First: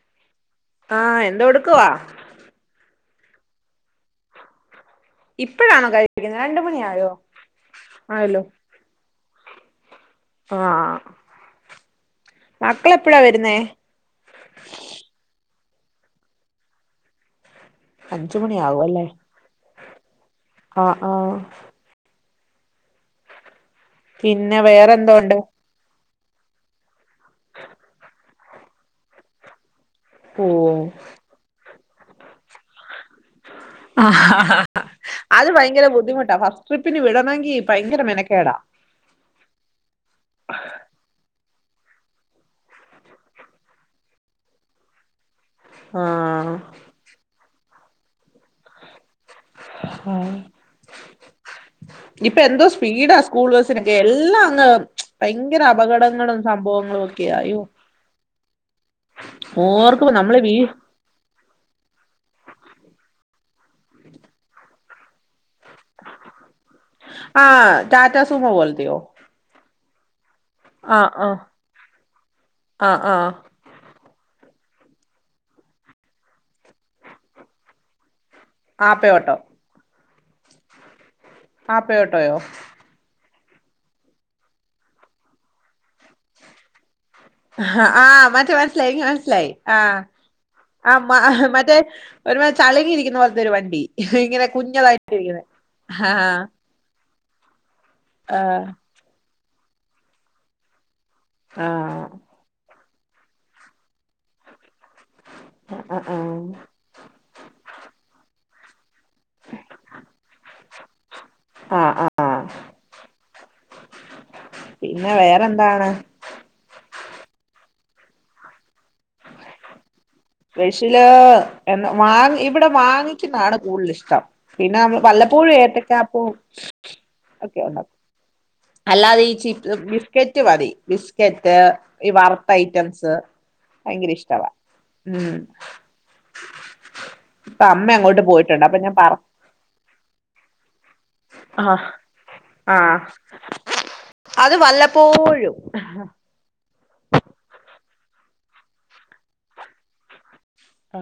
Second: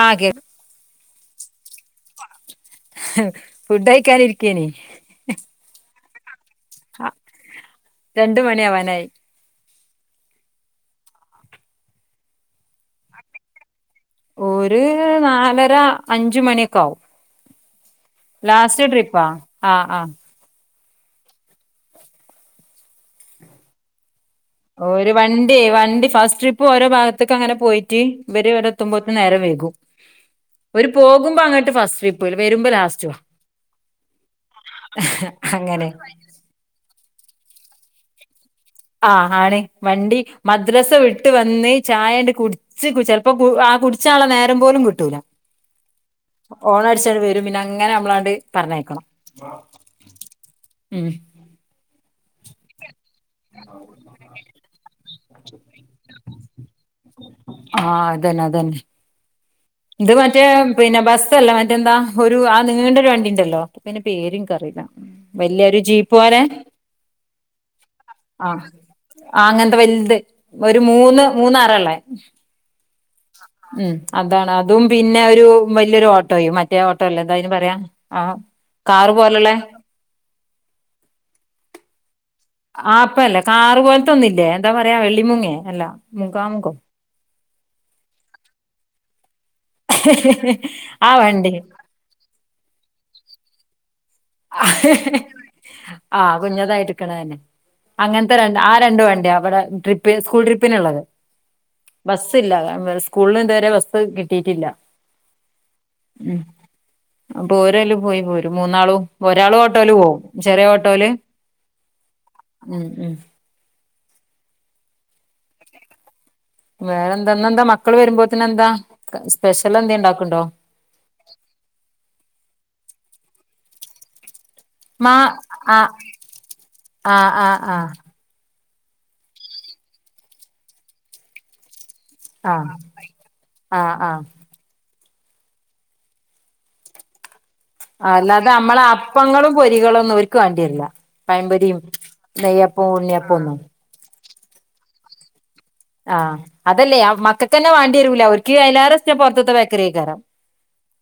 ആ ഹ് കേ ആഹ് എന്തൊടുക്കുവാ ഫുഡ് കയിക്കാനിരിക്കേനി. ഇപ്പോഴാണോ കഴരിക്കുന്നത്? രണ്ട മണി ആ, ആയോ രണ്ട് ആയല്ലോ. മണിയാവാനായി ആഹ് മക്കള എപ്പഴാ വരുന്നേ ഒരു [unintelligible] അഞ്ച് മണിയൊക്ക ആ. വും അഞ്ച്മണി ആകും അല്ലേ, ആഹ് ആഹ് ആഹ ആഹ. പിന്നെ ഓ ഒരു വേറെന്തോണ്ട് വണ്ടി വണ്ടി ഫസ് ട്രിപ്പ് ഓരോ ഭാഗത്തേക്ക്, അങ്ങെനെ പോയി്ട്ട്, ഇവര് ഇവി എത്ത്പോഴത്ത നേരം വേകൂ, ഓഹ് രു പോകുമ്പോ അങ്ങോട്ട് ഫസ്റ്റ് ട്രിപ്പ വരുമ്പോ ലാസ്റ്റ്. അത് ഭയങ്കര അങ്ങനെ ബുദ്ധിമുട്ടാ ഫസ്റ്റ് ട്രിപ്പിന് വിട [unintelligible] ഭയങ്കരം മെനക്കേടാ. ആഹ് ന്നു ചായണ്ട് കുടിച്ച്, ചപ്പോ ആ കുടിച്ച ആളെ നേരം പോലും കിട്ടൂല. ആഹ് ഓണടിച്ചാണ്ട് അങ്ങനെ നമ്മളാണ്ട് പറഞ്ഞക്കണം, ആഹ് ഉ ഇപ്പൊ എന്തോ സ്പീഡാ. സ്കൂൾ ബസിനൊക്കെ എല്ലാം അങ്ങ് ഭയങ്കര, അപകടങ്ങളും സംഭവങ്ങളും ഒക്കെ അയോ, ആഹ് അതന്നെ അതന്നെ. ഇത് ഓർക്കുമ്പോ നമ്മള് മറ്റേ വീ പിന്നെ ബസ്സല്ല മറ്റെന്താ ഒരു ആ നിണ്ടരു, ഒരു വണ്ടിണ്ടല്ലോ പിന്നെ പേരകറിയില്ല. വല്യരു ജീപോ പോലെ. ആ, ടാറ്റാ സൂമോ ആഹ് ബോലതേ. ആ അങ്ങനത്തെ വലുത് ഒരു ആഹ് മൂന്ന് ആഹ് മൂന്നല്ലേ. ആഹ് ആഹ് ഉം. അതാണ് അതും പിന്നെ ഒരു വലിയൊരു ഓട്ടോയും മറ്റേ ഓട്ടോ അല്ലേ എന്തായ്ന്, പറയ. ആഹ. കാറ് ആപ്പയോട്ടോ പോലള്ളെ ആപ്പയോട്ടോയോ? ആ അപ്പല്ല കാറ്. പോലത്തൊന്നല്ലേ എന്താ പറയാ, വെള്ളിമുങ്ങേ അല്ലാ മുഖാമുഖോ. ആ. ആ് മറ്റേ മനസലായി. മനസ്സലായി ആ്. ആ മ മറ്റേ ഒരു തളകിയിരിക്കുന്ന പോലത്തെ ഒരു വണ്ടി. ഇങ്ങനെ. കുഞ്ഞളായിട്ടി ഇരിക്കണ. ആഹ അങ്ങനത്തെണ്ട്. ആ രണ്ടു വണ്ടിയവിടെ ട്രിപ്പ് സ്കൂൾ ട്രിപ്പിനുള്ളത്. ആ ആ ബസ്യില്ല. സ്കൂള ഇതുവരെ ബസ് കിട്ടിയിട്ടില്ല. ഉ. അപ്പോ പോരല്ല പോയി പോരും മൂന്നാളും. ഒരാള് ഓട്ടോല് പോകും, ചെറിയ ഓട്ടോല്. ആ ആ ആ പിന്നെ വേറെന്താണ് വേറെ എന്തന്ന എന്താ? മക്കൾ വരുമ്പോത്തിനെ എന്താ സ്പെഷ്യൽ എന്ത ഉണ്ടാക്കു. സ്പെഷ്യല് വാങ്ങി ഇവിടെ വാങ്ങിക്കുന്നതാണ് കൂടുതൽ ഇഷ്ടം. പിന്നെ മാ നമ്മവല്ലപ്പോഴും ആഹ് ഏറ്റക്കപ്പേ ആഹ് ആഹ് ആഹ് അല്ലാതെ ഈ ചി, ബിസ്കറ്റ് മതി ബിസ്കറ്റ്. ഈ വറുത്ത ആഹ് ഐറ്റംസ് ആഹ് ഭയങ്കര ആഹ് ഇഷ്ടമാ ഉം ഇപ്പൊ അമ്മ അങ്ങോട്ട് അല്ലാതെ പോയിട്ടുണ്ട് അപ്പൊ നമ്മളെ ഞാൻ പറ അപ്പങ്ങളും പൊരികളും ഒന്നും ഓക്ക്. വേണ്ടിരില്ല പയമ്പരിയും, ആഹ് നെയ്യപ്പ ആഹ് ഉണ്ണിയപ്പന്നും. അത് വല്ലപ്പോഴും. ആഹ. അതല്ലേ മക്കൾക്ക്ന്നെ വാണ്ടി, വരൂല അവർക്കയലേറെ ഷ്ടംപൊറത്തത്തെ ബേക്കറിക്കാരം. ആ.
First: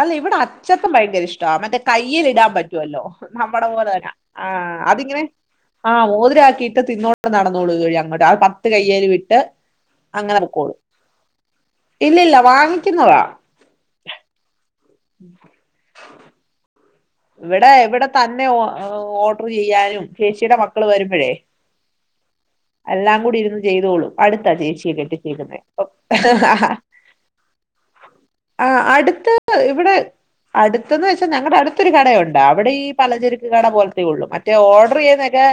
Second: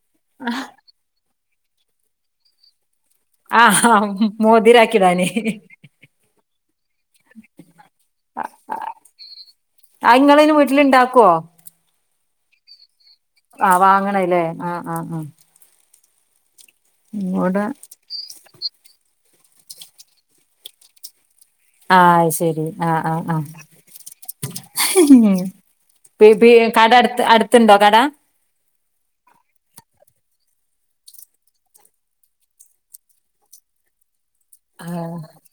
അല്ല ഇവിടെ അച്ചപ്പം ഭയങ്കര ഇഷ്ടമാ മറ്റേ കയ്ൽ ഇടാൻ പറ്റുവല്ലോ. നമ്മുടെ പോലെ ആഹ് തന്നെ. ആ അതിങ്ങനെ മോതിരാക്കിടാന് ആഹ് മോതിരാക്കിട്ട് തിന്നോണ്ട് നടന്നോളു [unintelligible] അങ്ങോട്ട്, ആ പത്ത് കയ്യേല് വിട്ട്. അയിങ്ങളയിന് വീട്ടിലിണ്ടാക്കോ ഇല്ല ഇല്ല വാങ്ങിക്കുന്നതാ ആ വാങ്ങണതല്ലേ ആ ആ ആ [inaudible] ഇവിടെ ഇവിടെ തന്നെ ഒ ഓ ഓർഡർ ചെയ്യാനും ചേച്ചിയുടെ മക്കള് വരുമ്പൊഴേ ആഹ് അത് ശരി ആഹ് എല്ലാം ആഹ് കൂടി ആഹ് ഇരുന്ന് ചെയ്തോളും അടുത്താ ചേച്ചിയെ കെട്ടിച്ചേടത്ത് ഈ കട അടുത്ത് അടുത്ത്ണ്ടോ കട ആ അടുത്ത് ഇവിടെ അടുത്തന്ന് വെച്ചാൽ ഞങ്ങടെ അടുത്തൊരു കടയുണ്ട് അവിടെ ഈ പലചരക്ക് കട പോലത്തേ ഉള്ളൂ മ റ്റേ ഓർഡർ ആഹ് ചെയ്യുന്നൊക്കെ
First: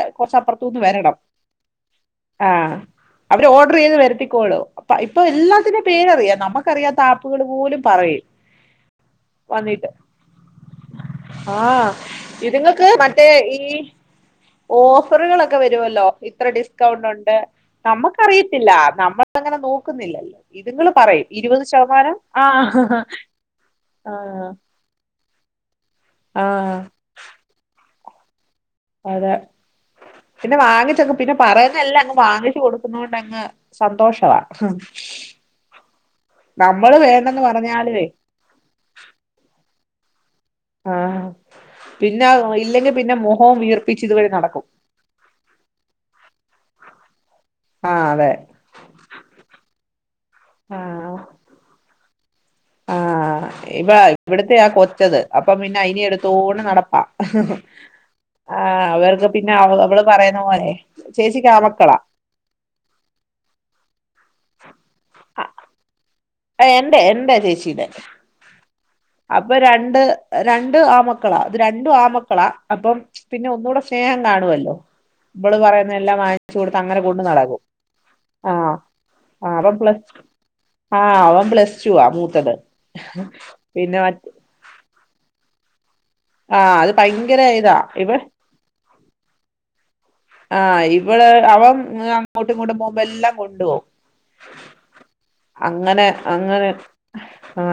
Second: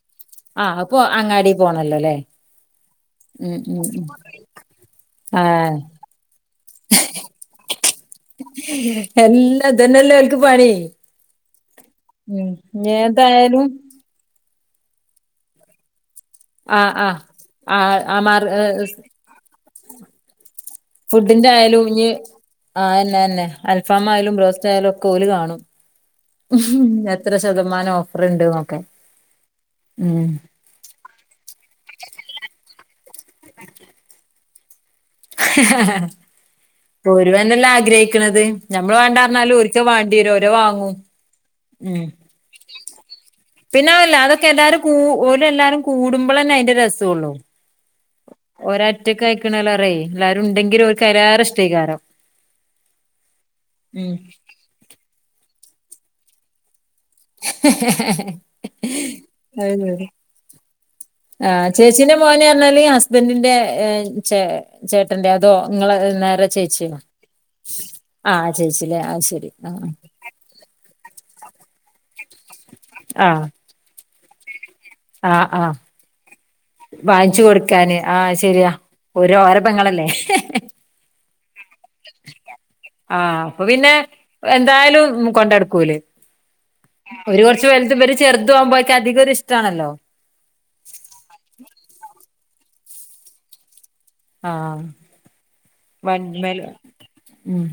ആഹ് കൊറച്ചപ്പുറത്തൂന്ന് അപ്പൊ വരണം അങ്ങാടി പോണല്ലോല്ലേ ആ അവര് ഉം ഓർഡർ ഉം ചെയ്ത് ഉം വരുത്തിക്കോളും അപ്പ ഇപ്പൊ ആഹ് എല്ലാത്തിന്റെ പേരറിയാം നമുക്കറിയാത്ത ആപ്പുകൾ പോലും പറയും എല്ല വന്നിട്ട് ഇതന്നെല്ലെ ഓൽക്ക് പണി ആ ഉം ഇതുങ്ങക്ക് ഇഞ്ഞ് മറ്റേ ഈ ഏതായാലും ഓഫറുകളൊക്കെ വരുവല്ലോ ഇത്ര ആഹ് ഡിസ്കൗണ്ട് ആഹ് ഉണ്ട് ആഹ് ആ മാർ നമ്മക്കറിയത്തില്ല നമ്മളങ്ങനെ നോക്കുന്നില്ലല്ലോ ഇതുങ്ങൾ പറയും ഫുഡിന്റെ ഇരുപത് ആയാലും ഇഞ്ഞ് ശതമാനം ആ ആഹ് അയെന്നെന്നെ അൽഫാം ആ ആയാലും ബ്രോസ്റ്റ് ആയാലും ഒക്കെ ഓല് കാണും ആ എത്ര ശതമാനം ഓഫർ ഇണ്ട്ന്നോ അതെ പിന്നെ വാങ്ങിച്ചെക്കും പിന്നെ പറയുന്നെല്ല അങ്ങ് വാങ്ങിച്ച് കൊടുക്കുന്നോണ്ട ങ്ങ് സന്തോഷവാ നമ്മള് വേണ്ടെന്ന് ഓരുതന്നല്ലെ പറഞ്ഞാലുവേ ആഗ്രഹിക്ക്ണന്ത് ഞമ്മൾ വാണ്ടാർഞ്ഞാലും ഓര് ക്ക് വാണ്ട്യേരും ഓരത് വാങ്ങും ആഹ് ഉം പിന്നെ ഇല്ലെങ്കിൽ പിന്നെ മുഖവും പിന്നെ വീർപ്പിച്ച് അതല്ല ഇതുവഴി അതൊക്കെ നടക്കും എല്ലാരും കൂ ഒരെല്ലാരും കൂടുമ്പോളെന്നെ അയിന്റെ രസം ഒള്ളൂ ആഹ് അതെ ഒരൊറ്റക്കയിക്ക്ണേലേറെ എല്ലാരുണ്ടെങ്കിൽ ഓൽക്ക് അയിലേറെ ഇഷ്ടേക്കാരം ആ ഇവ ഉം ഇവിടത്തെ ആ കൊച്ചത് അപ്പം പിന്നെ അയിനിം എടുത്തോണ്ട് നടപ്പാ ആ അവർക്ക് പിന്നെ അത് അവള് അവള് ശരി. പറയുന്ന പോലെ ആഹ് ചേച്ചിക്കാമക്കള ചേച്ചീന്റെ മോന് പർഞ്ഞാല് ഹസ്ബന്റിന്റെ ചേ ചേട്ടന്റെ അതോ ഇങ്ങളെ നേര ചേച്ചിയോ എന്റെ എന്റെ ചേച്ചീടെ ആ ചേച്ചി ല്ലേ അപ്പൊ രണ്ട് രണ്ട് ആൺ മക്കളാ ഇത് രണ്ടും ആൺ മക്കളാ അപ്പം ആഹ് പിന്നെ ഒന്നൂടെ സ്നേഹം കാണുവല്ലോ ആഹ് ഇബള് ആഹ് പറയുന്ന എല്ലാം വാങ്ങിച്ച് കൊടുത്ത് അങ്ങനെ കൊണ്ട് വാങ്ങിച്ചു നടക്കും കൊടുക്കാന് ആഹ് ആ ശരിയാ ഓര് ഓരെ പെങ്ങളല്ലേ ആ അവൻ പ്ലസ്റ്റുവാ മൂത്തത് ആഹ അപ്പൊ പിന്നെ എന്തായാലും കൊണ്ടട്ക്കൂലെ ആഹ് അത് ഓര് ഭയങ്കര കൊർച്ച് ഇതാ വൽതും ഇവ ഇവര് ചെറുതും ആകുമ്പോയൊക്കെ അധികം ഒരിഷ്ടാണല്ലോ ആ ഇവളെ അവൻ അങ്ങോട്ടും ഇങ്ങോട്ടും പോകുമ്പൊ എല്ലാം കൊണ്ടുപോവും ആഹ്. അങ്ങനെ വൺമേല് അങ്ങനെ ആ ഉം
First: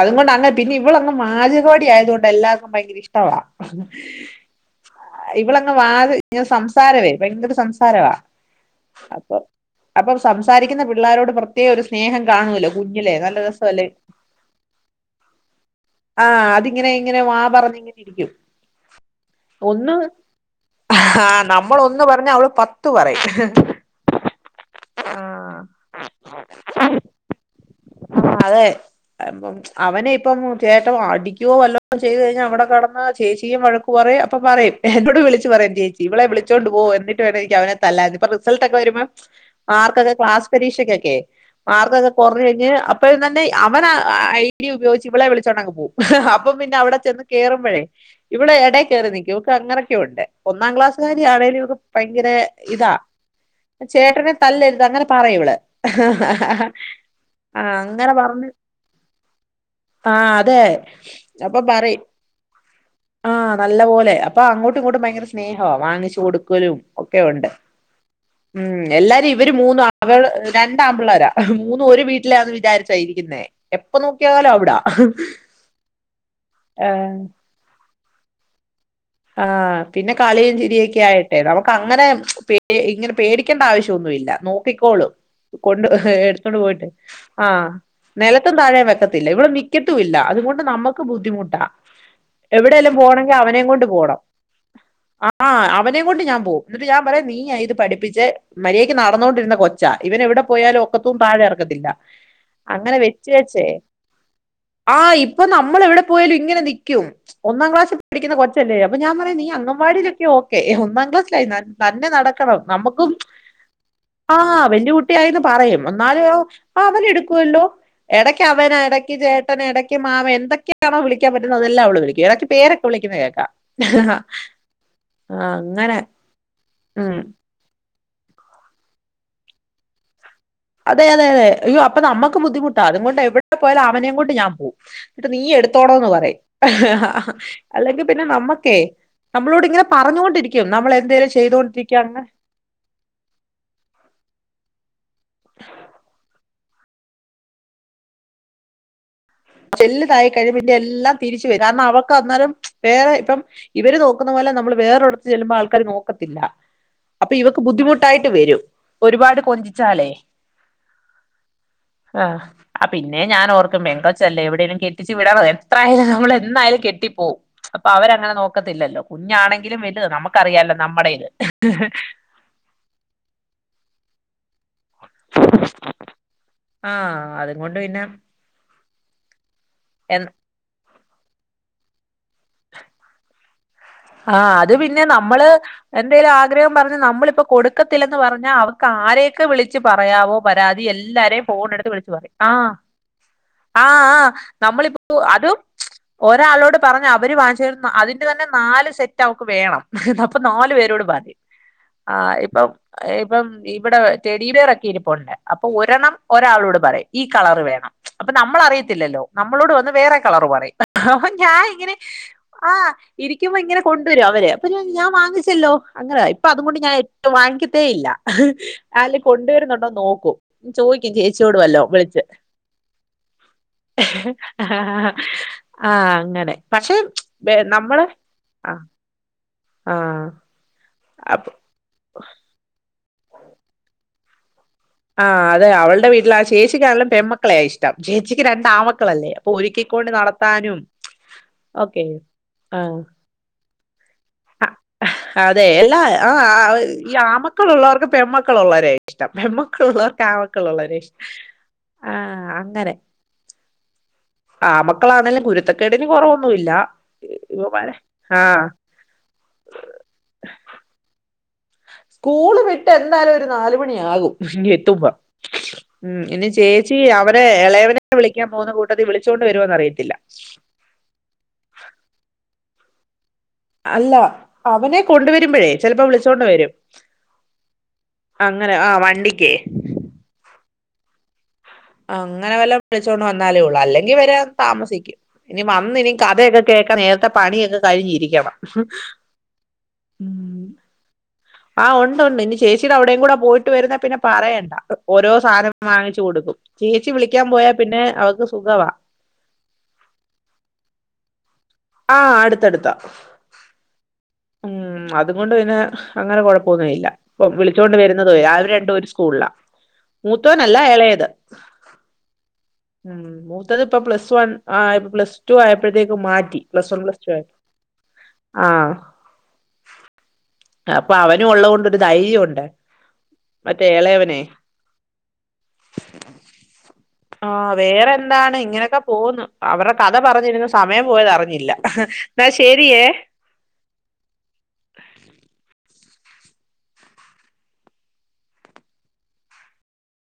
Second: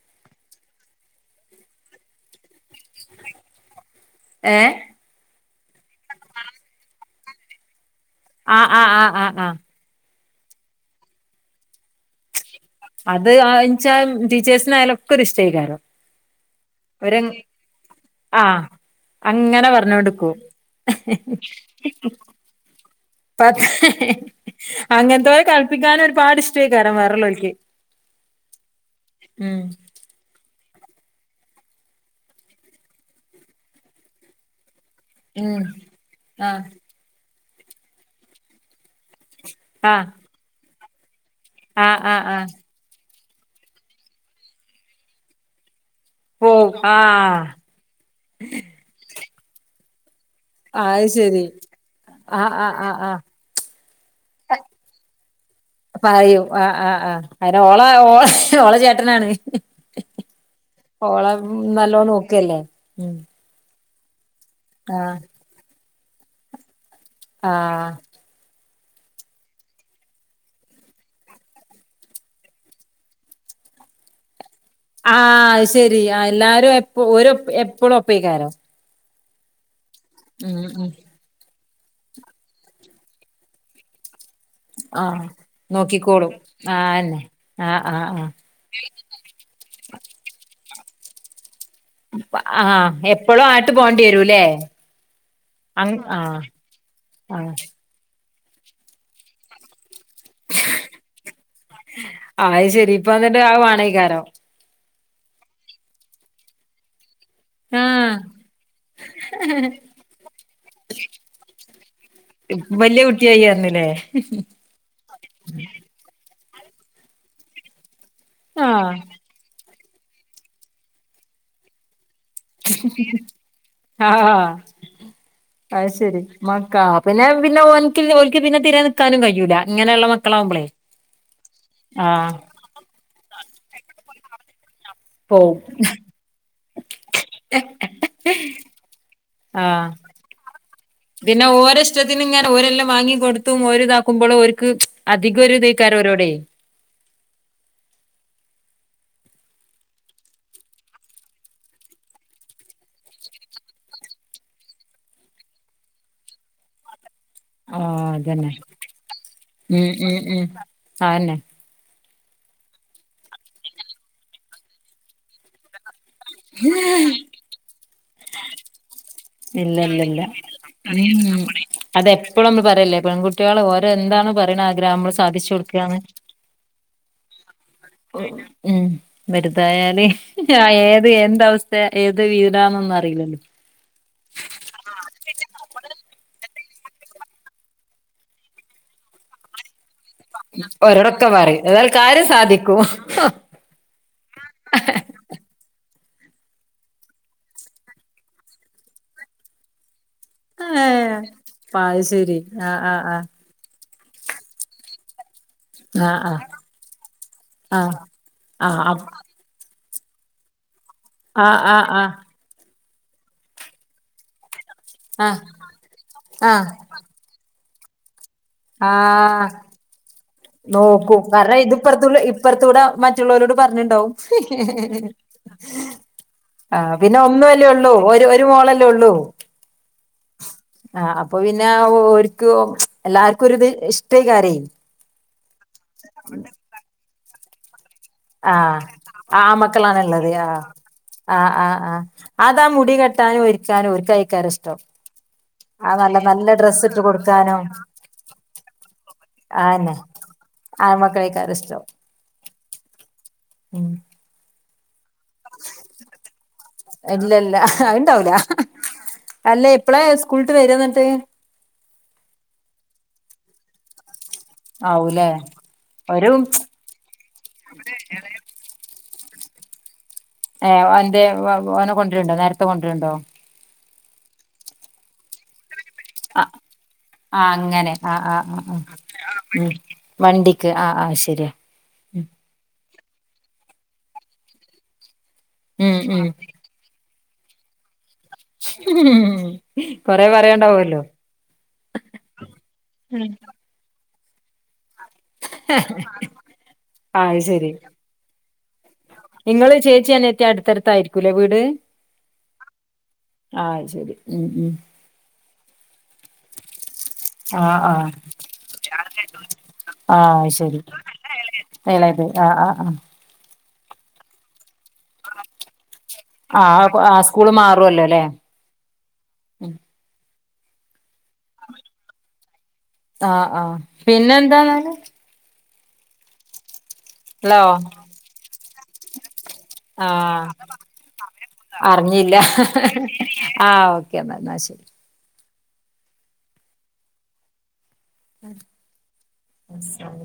അതുകൊണ്ട് അങ്ങനെ പിന്നെ ഇവളൊന്ന് വാചകമടി ആയത് കൊണ്ട് എല്ലാർക്കും ഭയങ്കര ഇഷ്ടാവളെ ഏഹ് ഇവളങ്ങ് വാ ഇങ്ങനെ സംസാരമേ ഭയങ്കര സംസാരമാ ആഹ് ആഹ് ആഹ് ആഹ് അപ്പൊ ആഹ്. അപ്പം സംസാരിക്കുന്ന പിള്ളാരോട് പ്രത്യേകം ഒരു സ്നേഹം കാണുവല്ലോ അത് അതന്നച്ചാൽ ടീച്ചേഴ്സിനായാലൊക്കൊരിഷ്ടേക്കാരം ആഹ് അതിങ്ങനെ ഇവരെ ഇങ്ങനെ വാ പറഞ്ഞിങ്ങനെ ഇരിക്കും ആ അങ്ങ ങ്ങനെ ഒന്നും പറഞ്ഞോണ്ട്ക്കും ആഹ് നമ്മളൊന്ന് പറഞ്ഞാ അവള് പത്ത് പറയും പക് അങ്ങൻത്തോലെ ആഹ് കൾപിക്കാന് ഒരുപാട് ഇഷ്ടേക്കാരം വേറെള്ളോൽക്ക് അതെ ഉം അവനെ ഇപ്പം ചേട്ടൻ അടിക്കുവോ വല്ലോ ചെയ്ത് കഴിഞ്ഞാൽ അവിടെ കെടന്ന ചേച്ചിയും വഴക്കു പറയും അപ്പ പറയും എന്നോട് വിളിച്ച് ഉം പറയും ചേച്ചി ഇവളെ ആഹ് വിളിച്ചോണ്ട് പോ എന്നിട്ട് വേണം എനിക്കവനെ തല്ലാൻ ഇപ്പം റിസൾട്ടൊക്കെ വരുമ്പം ആഹ് മാർക്കൊക്കെ ക്ലാസ് പരീക്ഷക്കൊക്കെ ആഹ് മാർക്കൊക്കെ ആഹ് കൊർഞ്ഞ് ആഹ് കഴിഞ്ഞ് അ പ്പോൾ തന്നെ അവനാ ഐഡിയ ഉപയോഗിച്ച് ഇവളെ വിളിച്ചോണ്ടങ്ങ് പോവും അപ്പം പോവും പിന്നെ അവിടെ ചെന്ന് ആഹ് കേറുമ്പോഴേ ഇവിടെ എടെ കേറി നിക്കും ഓക്ക് അങ്ങനൊക്കെയുണ്ട് ഒന്നാം അത് ക്ലാസ്സുകാരി ശരി ആണേലും ഇവക്ക് ഭയങ്കര ആഹ് ആഹ് ഇതാ ആഹ് ആഹ് ചേട്ടനെ തല്ലരുത് അങ്ങനെ പറയൂവള് ഹ് ഹ പറയും ഹ ആഹ് ആഹ് ആഹ് അയ്ന് ആ ഓള ഓ അങ്ങനെ പറഞ്ഞ് ഓളെ ചേട്ടനാണ് ആഹ് അതെ ഓളെ അപ്പൊ പറയും നല്ലോം നോക്കല്ലേ ഉം ആഹ് നല്ല പോലെ അപ്പൊ അങ്ങോട്ടും ഇങ്ങോട്ടും ആഹ് ഭയങ്കര സ്നേഹ വാങ്ങിച്ച് കൊടുക്കലും ഒക്കെ ഉണ്ട് ആ ഉം എല്ലാരും ഇവര് മൂന്ന് അവ രണ്ടാമ്പിള്ളാരാ മൂന്നും ഒരു വീട്ടിലാന്ന് വിചാരിച്ചായിരിക്കുന്നേ എപ്പൊ നോക്കിയാലോ അവിടാ ആഹ് ശെരി എല്ലാരും ഏ എപ്പ ഒരു എപ്പഴും ഒപ്പേക്കാരാ ആഹ് പിന്നെ കളിയും ചിരിയൊക്കെ ആയിട്ടെ നമുക്ക് അങ്ങനെ പേ ഇങ്ങനെ പേടിക്കേണ്ട ആവശ്യംന്നുല്ല ആ നോക്കിക്കോളും കൊണ്ട് നോക്കിക്കോളും എടുത്തോണ്ട് പോയിട്ട് ആന്നെ ആഹ് ആഹ് നിലത്തും താഴേെ വെക്കത്തില്ല ഇവള് മിക്കത്തും ഇല്ല അതുകൊണ്ട് നമുക്ക് ബുദ്ധിമുട്ടാ ആഹ് എവിടേലും ആഹ് പോണമെങ്കിൽ എപ്പളും അവനെയും ആട്ട് കൊണ്ട് പോണ്ടി ണം വരൂല്ലേ ആ അങ് അവനെ കൊണ്ട് ഞാൻ ആഹ് പോം എന്നിട്ട് ഞാൻ പറയും ആഹ് നീയാ ഇത് പഠിപ്പി ച്ച മര്യാദക്ക് നടന്നുകൊണ്ടിരുന്ന കൊ ച്ച ഇവന് എവിടെ പോയാലും ഒക്കത്തുന്ന് താഴെ ഇറക്കത്തില്ല അങ്ങനെ വെച്ച് വെച്ചേ ആ [unintelligible] ആ ഇപ്പൊ നമ്മള് എവിടെ പോയാലും ഇങ്ങനെ നിക്കും ഒന്നാം ക്ലാസ്സിൽ ആഹ് പഠിക്കുന്ന കൊച്ച അപ്പൊ ഞാൻ പറയും നീ അങ്കൻവാടിയിലൊക്കെ ഓക്കെ ഒന്നാം ക്ലാസ്സായി തന്നെ നടക്കണം വല്യ നമുക്കും കുട്ടിയായി പറഞ്ഞില്ലേ ആഹ് വെല്യ കുട്ടിയായിന്ന് പറയും എന്നാലും അവൻ എടുക്കുവല്ലോ എടക്ക് അവന് ആഹ് എടക്ക് ചേട്ടൻ എടക്ക് ക്ക്‌ മാമൻ എന്തൊക്കയാണോ വിളിക്കാൻ പറ്റുന്നത് അതെല്ലാം അവള് വിളിക്കും എടക്ക് പേരൊക്കെ വിളിക്കുന്നത് കേൾക്കാം ആഹ് ആഹ് അത് അങ്ങനെ ശരി മക്കാ ഉം പിന്നാ പിന്നെ നമരിക്കല പിന്നെ തിരേ നിൽക്കാനും കഴൂല്ല ഇങ്ങനെയുള്ള മക്ക്‌ അതെ അതെ അതെ അയ്യോ അപ്പ നമുക്ക് ബുദ്ധിമുട്ടാ അതൊകൊണ്ട് എവിടെ പോയാലും അവനെയും കൊണ്ട് ഞാൻ പോവും എന്നിട്ട് നീ പോവും എടുത്തോണോന്ന് പറയും ഹ ഹ ഹ് അല്ലെങ്കിൽ പിന്നെ നമ്മക്കേ നമ്മളോട് ഇങ്ങനെ ആഹ് പറഞ്ഞുകൊണ്ടിരിക്കും നമ്മൾ എന്തേലും പിന്നെ ചെയ്തോണ്ടിരിക്കും അങ്ങനെ ഓരഷ്ടത്തിനും ങ്ങനെ ഓരെല്ലാം വാങ്ങി കൊടുത്തും ഓരിതാക്കും മ്പോൾ ഓര്ക്ക് അധികം ഒരുതക്കാരോ ഓരോടെ വെല്ലു തായി കഴിയുമ്പോ പിന്നെ എല്ലാം തിരിച്ച് വരും കാരണം അവൾക്ക് അന്നരം മ് ച്ച് വേറെ ഇപ്പം ഇവര് നോക്കുന്ന പോല നമ്മള് വേറൊറിടത്ത് ചെല്ലുമ്പോൾ ആൾക്കാര് നോക്കത്തില്ല അപ്പൊ ഇവക്ക് ആഹ് ബുദ്ധിമുട്ടായിട്ട് അതന്നെ വരും ഒരുപാട് ഉം കൊഞ്ചിച്ചാലേ ഉം ഉം അതന്നെ ആഹ് ആ പിന്നെ ഞാൻ ഓർക്കും പെങ്കൊച്ചല്ലേ എവിടേലും കെട്ടിച്ച് വിടണം എത്രായാ നമ്മൾ എന്തായാലും കെട്ടിപ്പോവും അപ്പൊ അവരങ്ങനെ നോക്കത്തില്ലല്ലോ ഇല്ല കുഞ്ഞാണെങ്കിലും ഇല്ല വലുത് ഇല്ല നമുക്കറിയാലോ നമ്മുടെ ഇത് ഇഹ് ഹ് പറല്ലേ പെൺകുട്ടികള് ഓരെന്താണ് പറ ണ ആഗ്രഹം നമ്മള് സാധിച്ചു കൊടുക്കുകാണ് ആഹ് അതും കൊണ്ട് പിന്നെ ഉം വരുതായല് ഏത് എന്ത അവസ്ഥ ഏത് വീടാന്നൊന്നും അറിയില്ലല്ലോ ആഹ് അത് പിന്നെ നമ്മള് എന്തേലും ആ ആഗ്രഹം പറഞ്ഞാ നമ്മളിപ്പൊ കൊടുക്കത്തില്ലന്ന് പറഞ്ഞാൽ അവക്ക് ആരെയൊക്കെ വിളിച്ച് പറയാവോ പരാതി ഓരോടൊക്കെ എല്ലാരെയും പറയും ഫോൺ എടുത്ത് ഏതായാലും വിളിച്ചു കാര്യം പറയും ആ സാധിക്കും ആഹ് ആ നമ്മളിപ്പോ അതും മ് ച്ച് ഒരാളോട് പറഞ്ഞ് അവര് വാങ്ങിച്ചോണ്ട് അതിന്റെ തന്നെ നാല് സെറ്റ് അവക്ക് വേണം ഹ് ഹ് അപ്പൊ നാലു പേരോട് ഏഹ് പറയും അത് ആ ശരി ഇപ്പം ആഹ് ആഹ് ഇപ്പം ഇവിടെ വെ ടെഡിബീരൊക്കെയിരിപ്പോണ്ട് അപ്പൊ ആഹ് ഒരെണം ആഹ് ഒരാളോട് പറയും ഈ കളറ് വേണം ആഹ് മ് അപ്പൊ നമ്മൾ ആഹ് ആഹ് അറിയത്തില്ലല്ലോ നമ്മളോട് വന്ന് വേറെ കളർ പറയും അപ്പൊ ആഹ് ആഹ് ഞാനിങ്ങനെ ആ ഇരിക്കുമ്പോ ഇങ്ങനെ കൊണ്ടുവരും അവര് ഞാൻ ആഹ് വാങ്ങിച്ചല്ലോ അങ്ങനെയ ഇപ്പൊ ആഹ് ആഹ് അതുകൊണ്ട് ഞാൻ ഏറ്റവും വാങ്ങിക്കത്തേ ഇല്ല ആരേലും ആഹ് കൊണ്ടുവരുന്നുണ്ടോന്ന് നോക്കും ചോദിക്കും നോക്കും കാരണം ഇത് ചേച്ചിയോടുവല്ലോം ഇപ്പറത്തൂടെ വിളിച്ച് ഇപ്പറത്തൂടെ മറ്റുള്ളവരോട് പറഞ്ഞിണ്ടാവും ആഹ് അങ്ങനെ പക്ഷെ മ് ച്ച് ബെ നമ്മള് ആഹ് ലൊള്ളൂ. ആഹ് ആഹ് അപ്പൊ പിന്നെ ഓര്ക്ക്, എല്ലാർക്കൊരിത് ഇഷ്ടേ കാരെ? ആഹ് അതെ അവൾടെ വീട്ടില്, ആ ചേച്ചിക്കാണെലും പെമ്മക്കളെ യാ ഇഷ്ടം. ട്ടം. ചേച്ചിക്ക് രണ്ട് ആഹ് ആമക്കളല്ലേ? പ്പൊ ഒരുക്കിക്കൊണ്ട് ആമക്കളാണുള്ളത് ആഹ് നടത്താനും, ആഹ് ആഹ് ആഹ് ഓക്കെ അതാ മുടി, ആഹ് കെട്ടാനും ഒരുക്കാനും ഓര്ക്കേകാരം ഇഷ്ടം അതെ ആ എല്ലാ നല്ല നല്ല ആഹ് ഡ്രസ്സ് ഇട്ട് ഈ കൊടുക്കാനും ആമക്കളുള്ളവർക്ക് പെമക്കളു ള്ളവരെ യാഷ്ടം പെമ്മക്കൾ ളു ആന്നെ ള്ളർക് ആമക്കളുള്ളവരെ ഇഷ്ടം, ആൺമക്കളേക്കാരം ഇഷ്ടം ആഹ അങ്ങനെ. ഉം. ആമക്കളാന്നേലും കുരുത്തക്കേടിന് കൊറവൊന്നുല്ല. ഇവമ്മാരെ ആഹ അല്ലേ എപ്പളാ സ്കൂളിട്ട് വരാ ന്നിട്ട്? സ്കൂള് വിട്ട് എന്തായാലും ഒരു നാല് മണിയാകും എത്തുമ്പ. ആവൂലേ ഉം ഒരു ഇനി ചേച്ചി അവരെ എ ളയവനെ വിളിക്കാൻ പോകുന്ന കൂട്ടത്തി വിളി ച്ചോണ്ട് വരോന്ന് അറിയത്തില്ല ഏഹ് എന്തേ വെ, ഓനെ കൊണ്ട്‌റിണ്ടോ? നേരത്തെ കൊണ്ട്റിണ്ടോ? അല്ല അവനെ കൊണ്ടുവര്മ്പഴേ ചെലപ്പോ ആ വിളിച്ചോണ്ട് വരും. ആ അങ്ങനെ ആ ആ അങ്ങനെ ആ വണ്ടിക്കേ? ക്കെ. ആഹ്, ശരിയാ അങ്ങനെ വല്ലോം വിളിച്ചോണ്ട് വന്നാലേ ഒള്ളൂ, അല്ലെങ്കി വരാൻ താമസിക്കും. ഇനി ഉം വന്നിനി ഉം കഥയൊക്കെ കേക്കാൻ നേരത്തെ പണിയൊക്കെ കഴിഞ്ഞിരിക്കും ഹ്മ് കൊറെ പറയണ്ടാവോല്ലോ? ആഹ് ഒണ്ട്, ഒണ്ട് ഇനി ചേച്ചിടെ അവിടേം കൂടെ പോയിട്ട് വരുന്നെ പിന്നെ പറയണ്ട ഓരോ സാധനം വാങ്ങിച് കൊടുക്കും ചേച്ചി ആ അത് വിളിക്കാൻ ശരി പോയാ പിന്നെ അവക്ക് സുഖവാ നിങ്ങള് ചേച്ചി അനിത്തി അടുത്തടുത്തായിയിരിക്കൂല്ലേ വീട്? ആഹ് അടുത്തടുത്താ. ആ അത് ശരി ഉം അത് പി അതുകൊണ്ട് പിന്നെ അങ്ങനെ കൊഴപ്പൊന്നുല്ല. ഇപ്പം ആ ആ വിളിച്ചൊണ്ട് വരുന്നത് വരെ അവര് രണ്ടു ഒര് സ്കൂൾലാ ആ മൂത്തവനല്ല ശരി എളയത്. എളയത് ആ ആ ആ ഉം മൂത്തത് ഇപ്പൊ പ്ലസ് വൺ ആ ഇപ്പ പ്ലസ് ടു ആയപ്പോഴത്തേക്ക് മാറ്റി ആ പ്ലസ് വൺ ആ പ്ലസ് ടു ആയപ്പോ ആ. ഉം അപ്പൊ അവനും ഒള്ളത് കൊണ്ടൊരു ധൈര്യ ഒണ്ട്. ആആപിന്നെ എന്താണ്? ആ ഹലോ വേറെന്താണ് ഇങ്ങനെയൊക്കെ പോവുന്ന്. ആ അറിഞ്ഞില്ല എന്നാ ശരിയേ ആ ഓക്കേ ന്ന ന്നാ ശരി. ഉം [unintelligible]